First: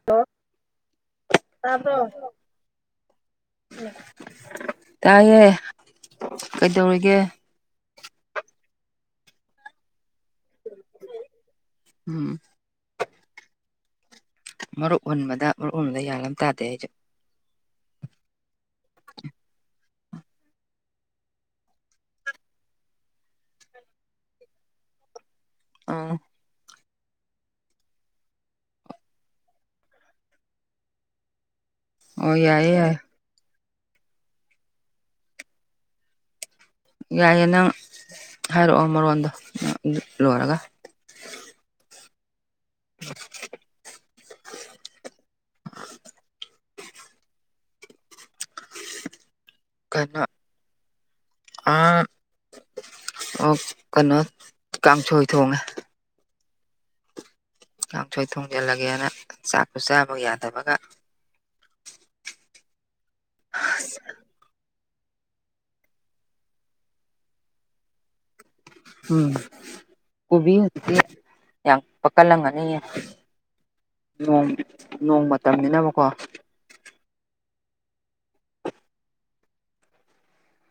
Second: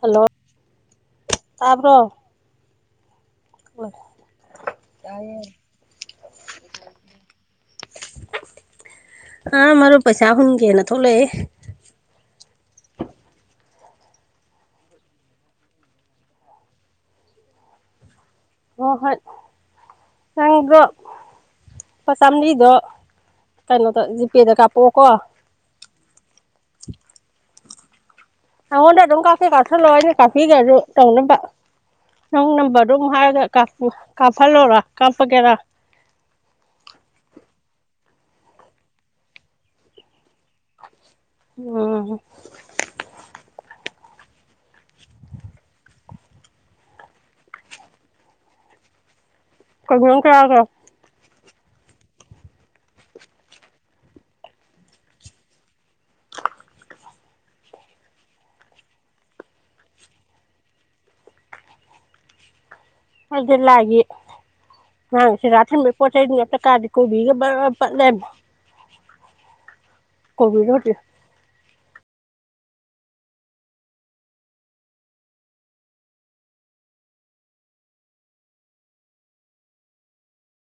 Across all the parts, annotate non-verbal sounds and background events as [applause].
Hello ꯇꯥꯕ꯭ꯔꯣ꯫ ꯇꯥꯏꯌꯦ ꯀꯩꯗꯧꯔꯤꯒꯦ? ꯑꯥ ꯃꯔꯨꯞ ꯄꯩꯁꯥ ꯍꯨꯟꯒꯦꯅꯥ ꯊꯣꯛꯂꯛꯏ꯫ ꯎꯝꯝ ꯃꯔꯨꯞ ꯍꯨꯟꯕꯗꯥ ꯃꯔꯨꯨꯞ ꯍꯨꯟꯕꯗꯥ ꯒꯌꯥꯟ ꯑꯃ ꯇꯥꯗꯦ ꯑꯩꯁꯨ ꯍꫭꯏ ꯍꯣꯏ [unintelligible] ꯂꯨꯄꯥ ꯆꯥꯝꯔꯤꯗꯣ ꯀꯩꯅꯣꯗ ꯖꯤꯄꯦꯗ ꯀꯥꯞꯄꯛꯑꯣꯀꯣ꯫ ꯑꯥꯝꯝ ꯅꯉꯣꯟꯗ ꯑꯗꯨꯝ ꯀꯥꯞꯀ° ꯀꯥꯞꯁꯤꯜꯂꯣ ꯑꯩꯅ ꯀꯥꯄꯤꯒꯁꯨ ꯇꯧꯅꯕ ꯑꯣ ꯅꯪ ꯌꯥꯏꯌꯦ ꯌꯥꯏꯌꯦ ꯅꯝꯕꯔꯗꯣ ꯑꯃꯨꯛ ꯍꯥꯏꯔꯒꯥ ꯀꯄꯨ ꯀꯄꯍꯜꯂꯣꯔꯥ ꯀꯄꯒꯦꯔꯥ ꯌꯥꯏꯌꯦ ꯅꯪ ꯍꯥꯏꯔꯛꯑꯣ ꯃꯔꯣꯟꯗꯣ ꯅꯪ ꯂꯣꯏꯔꯒꯥ꯫ ꯎꯝꯝꯝ [unintelligible] ꯀꯩ ꯑ°ꯟꯖꯥꯡ ꯆꯥꯔꯒ° ꯑ ꯑꫭ ꯀꯩꯅꯣ ꯀꯥꯡꯁꯣꯏ ꯊꯣꯡꯉꯦ꯫ ꯀꯥꯡꯁꯣꯏ ꯊꯣꯡꯖꯤꯜꯂꯒꯦꯅ ꯆꯥꯛꯀꯥ ꯆꯥꯕ ꯌꯥꯗꯕꯒꯥ ꯑꯩꯁꯦ ꯂꯥꯥꯏꯒꯤ ꯅꯍꯥꯟ ꯁꯤꯗꯥ ꯊꯤꯟꯕꯩ ꯄꯣꯠ ꯆꯩꯗꯨ ꯑꯃꯇ ꯀꯥꯗꯤ ꯀꯣꯕꯤꯒꯥ ꯕꯔꯕꯔ ꯄꯠ ꯂꯩꯔꯝꯃꯦ ꯎꯝ ꯀꯣꯕꯤ ꯀꯣꯕꯤꯗꯣ ꯍꯧꯖꯤꯛ ꯍꯧꯖꯤꯛꯇꯤ ꯌꯥꯝ ꯄꯛꯀꯠꯂꯝꯒꯅꯤꯌꯦ ꯅꯣꯡ ꯅꯣꯡ ꯃꯇꯝꯅꯤꯅꯕꯀꯣ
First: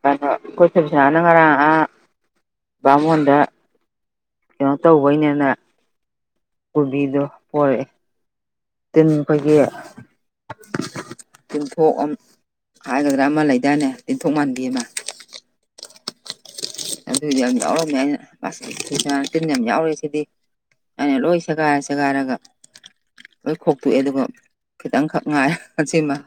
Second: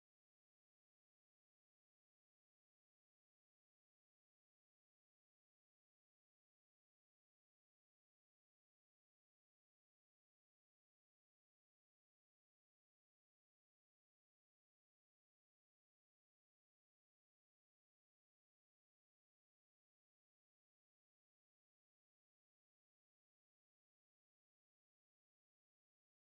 ꯑꯗꯣ ꯑꯩꯈꯣꯏ ꯊꯣꯏꯕꯤꯁꯅꯥ ꯅꯥ ꯉꯔꯡ ꯑꯥ ꯕꯥꯃꯣꯟꯗ ꯀꯩꯅꯣ ꯇꯧꯕꯩꯅꯦꯅꯦ ꯀꯣꯕꯤꯗꯣ ꯄꯣꯔꯛꯑꯦ ꯇꯤꯟ ꯑꯩꯈꯣꯏꯒꯤ ꯇꯤꯟꯊꯣꯛ ꯑꯝ ꯍꯥꯏꯒꯗ꯭ꯔꯥ ꯑꯃ ꯂꯩꯗꯥꯏꯅꯦ ꯇꯤꯟꯊꯣꯛ ꯃꯥꯟꯕꯤ ꯑꯃ ꯑꯗꯨꯗꯤ ꯌꯥꯝ ꯌꯥꯎꯔꯝꯃꯦ ꯑꯩꯅ [unintelligible] ꯇꯤꯟ ꯌꯥꯝ ꯌꯥꯎꯔꯦ ꯁꯤꯗꯤ ꯑꯩꯅ ꯂꯣꯏ ꯁꯦꯒꯥꯏꯔ ꯁꯦꯒꯥꯏꯔꯒ ꯂꯣꯏ ꯈꯣꯛꯇꯣꯛꯑꯦ ꯑꯗꯨꯒ ꯈꯤꯇꯪꯈꯛ ꯉꯥꯏ ꯑꯁꯤꯃ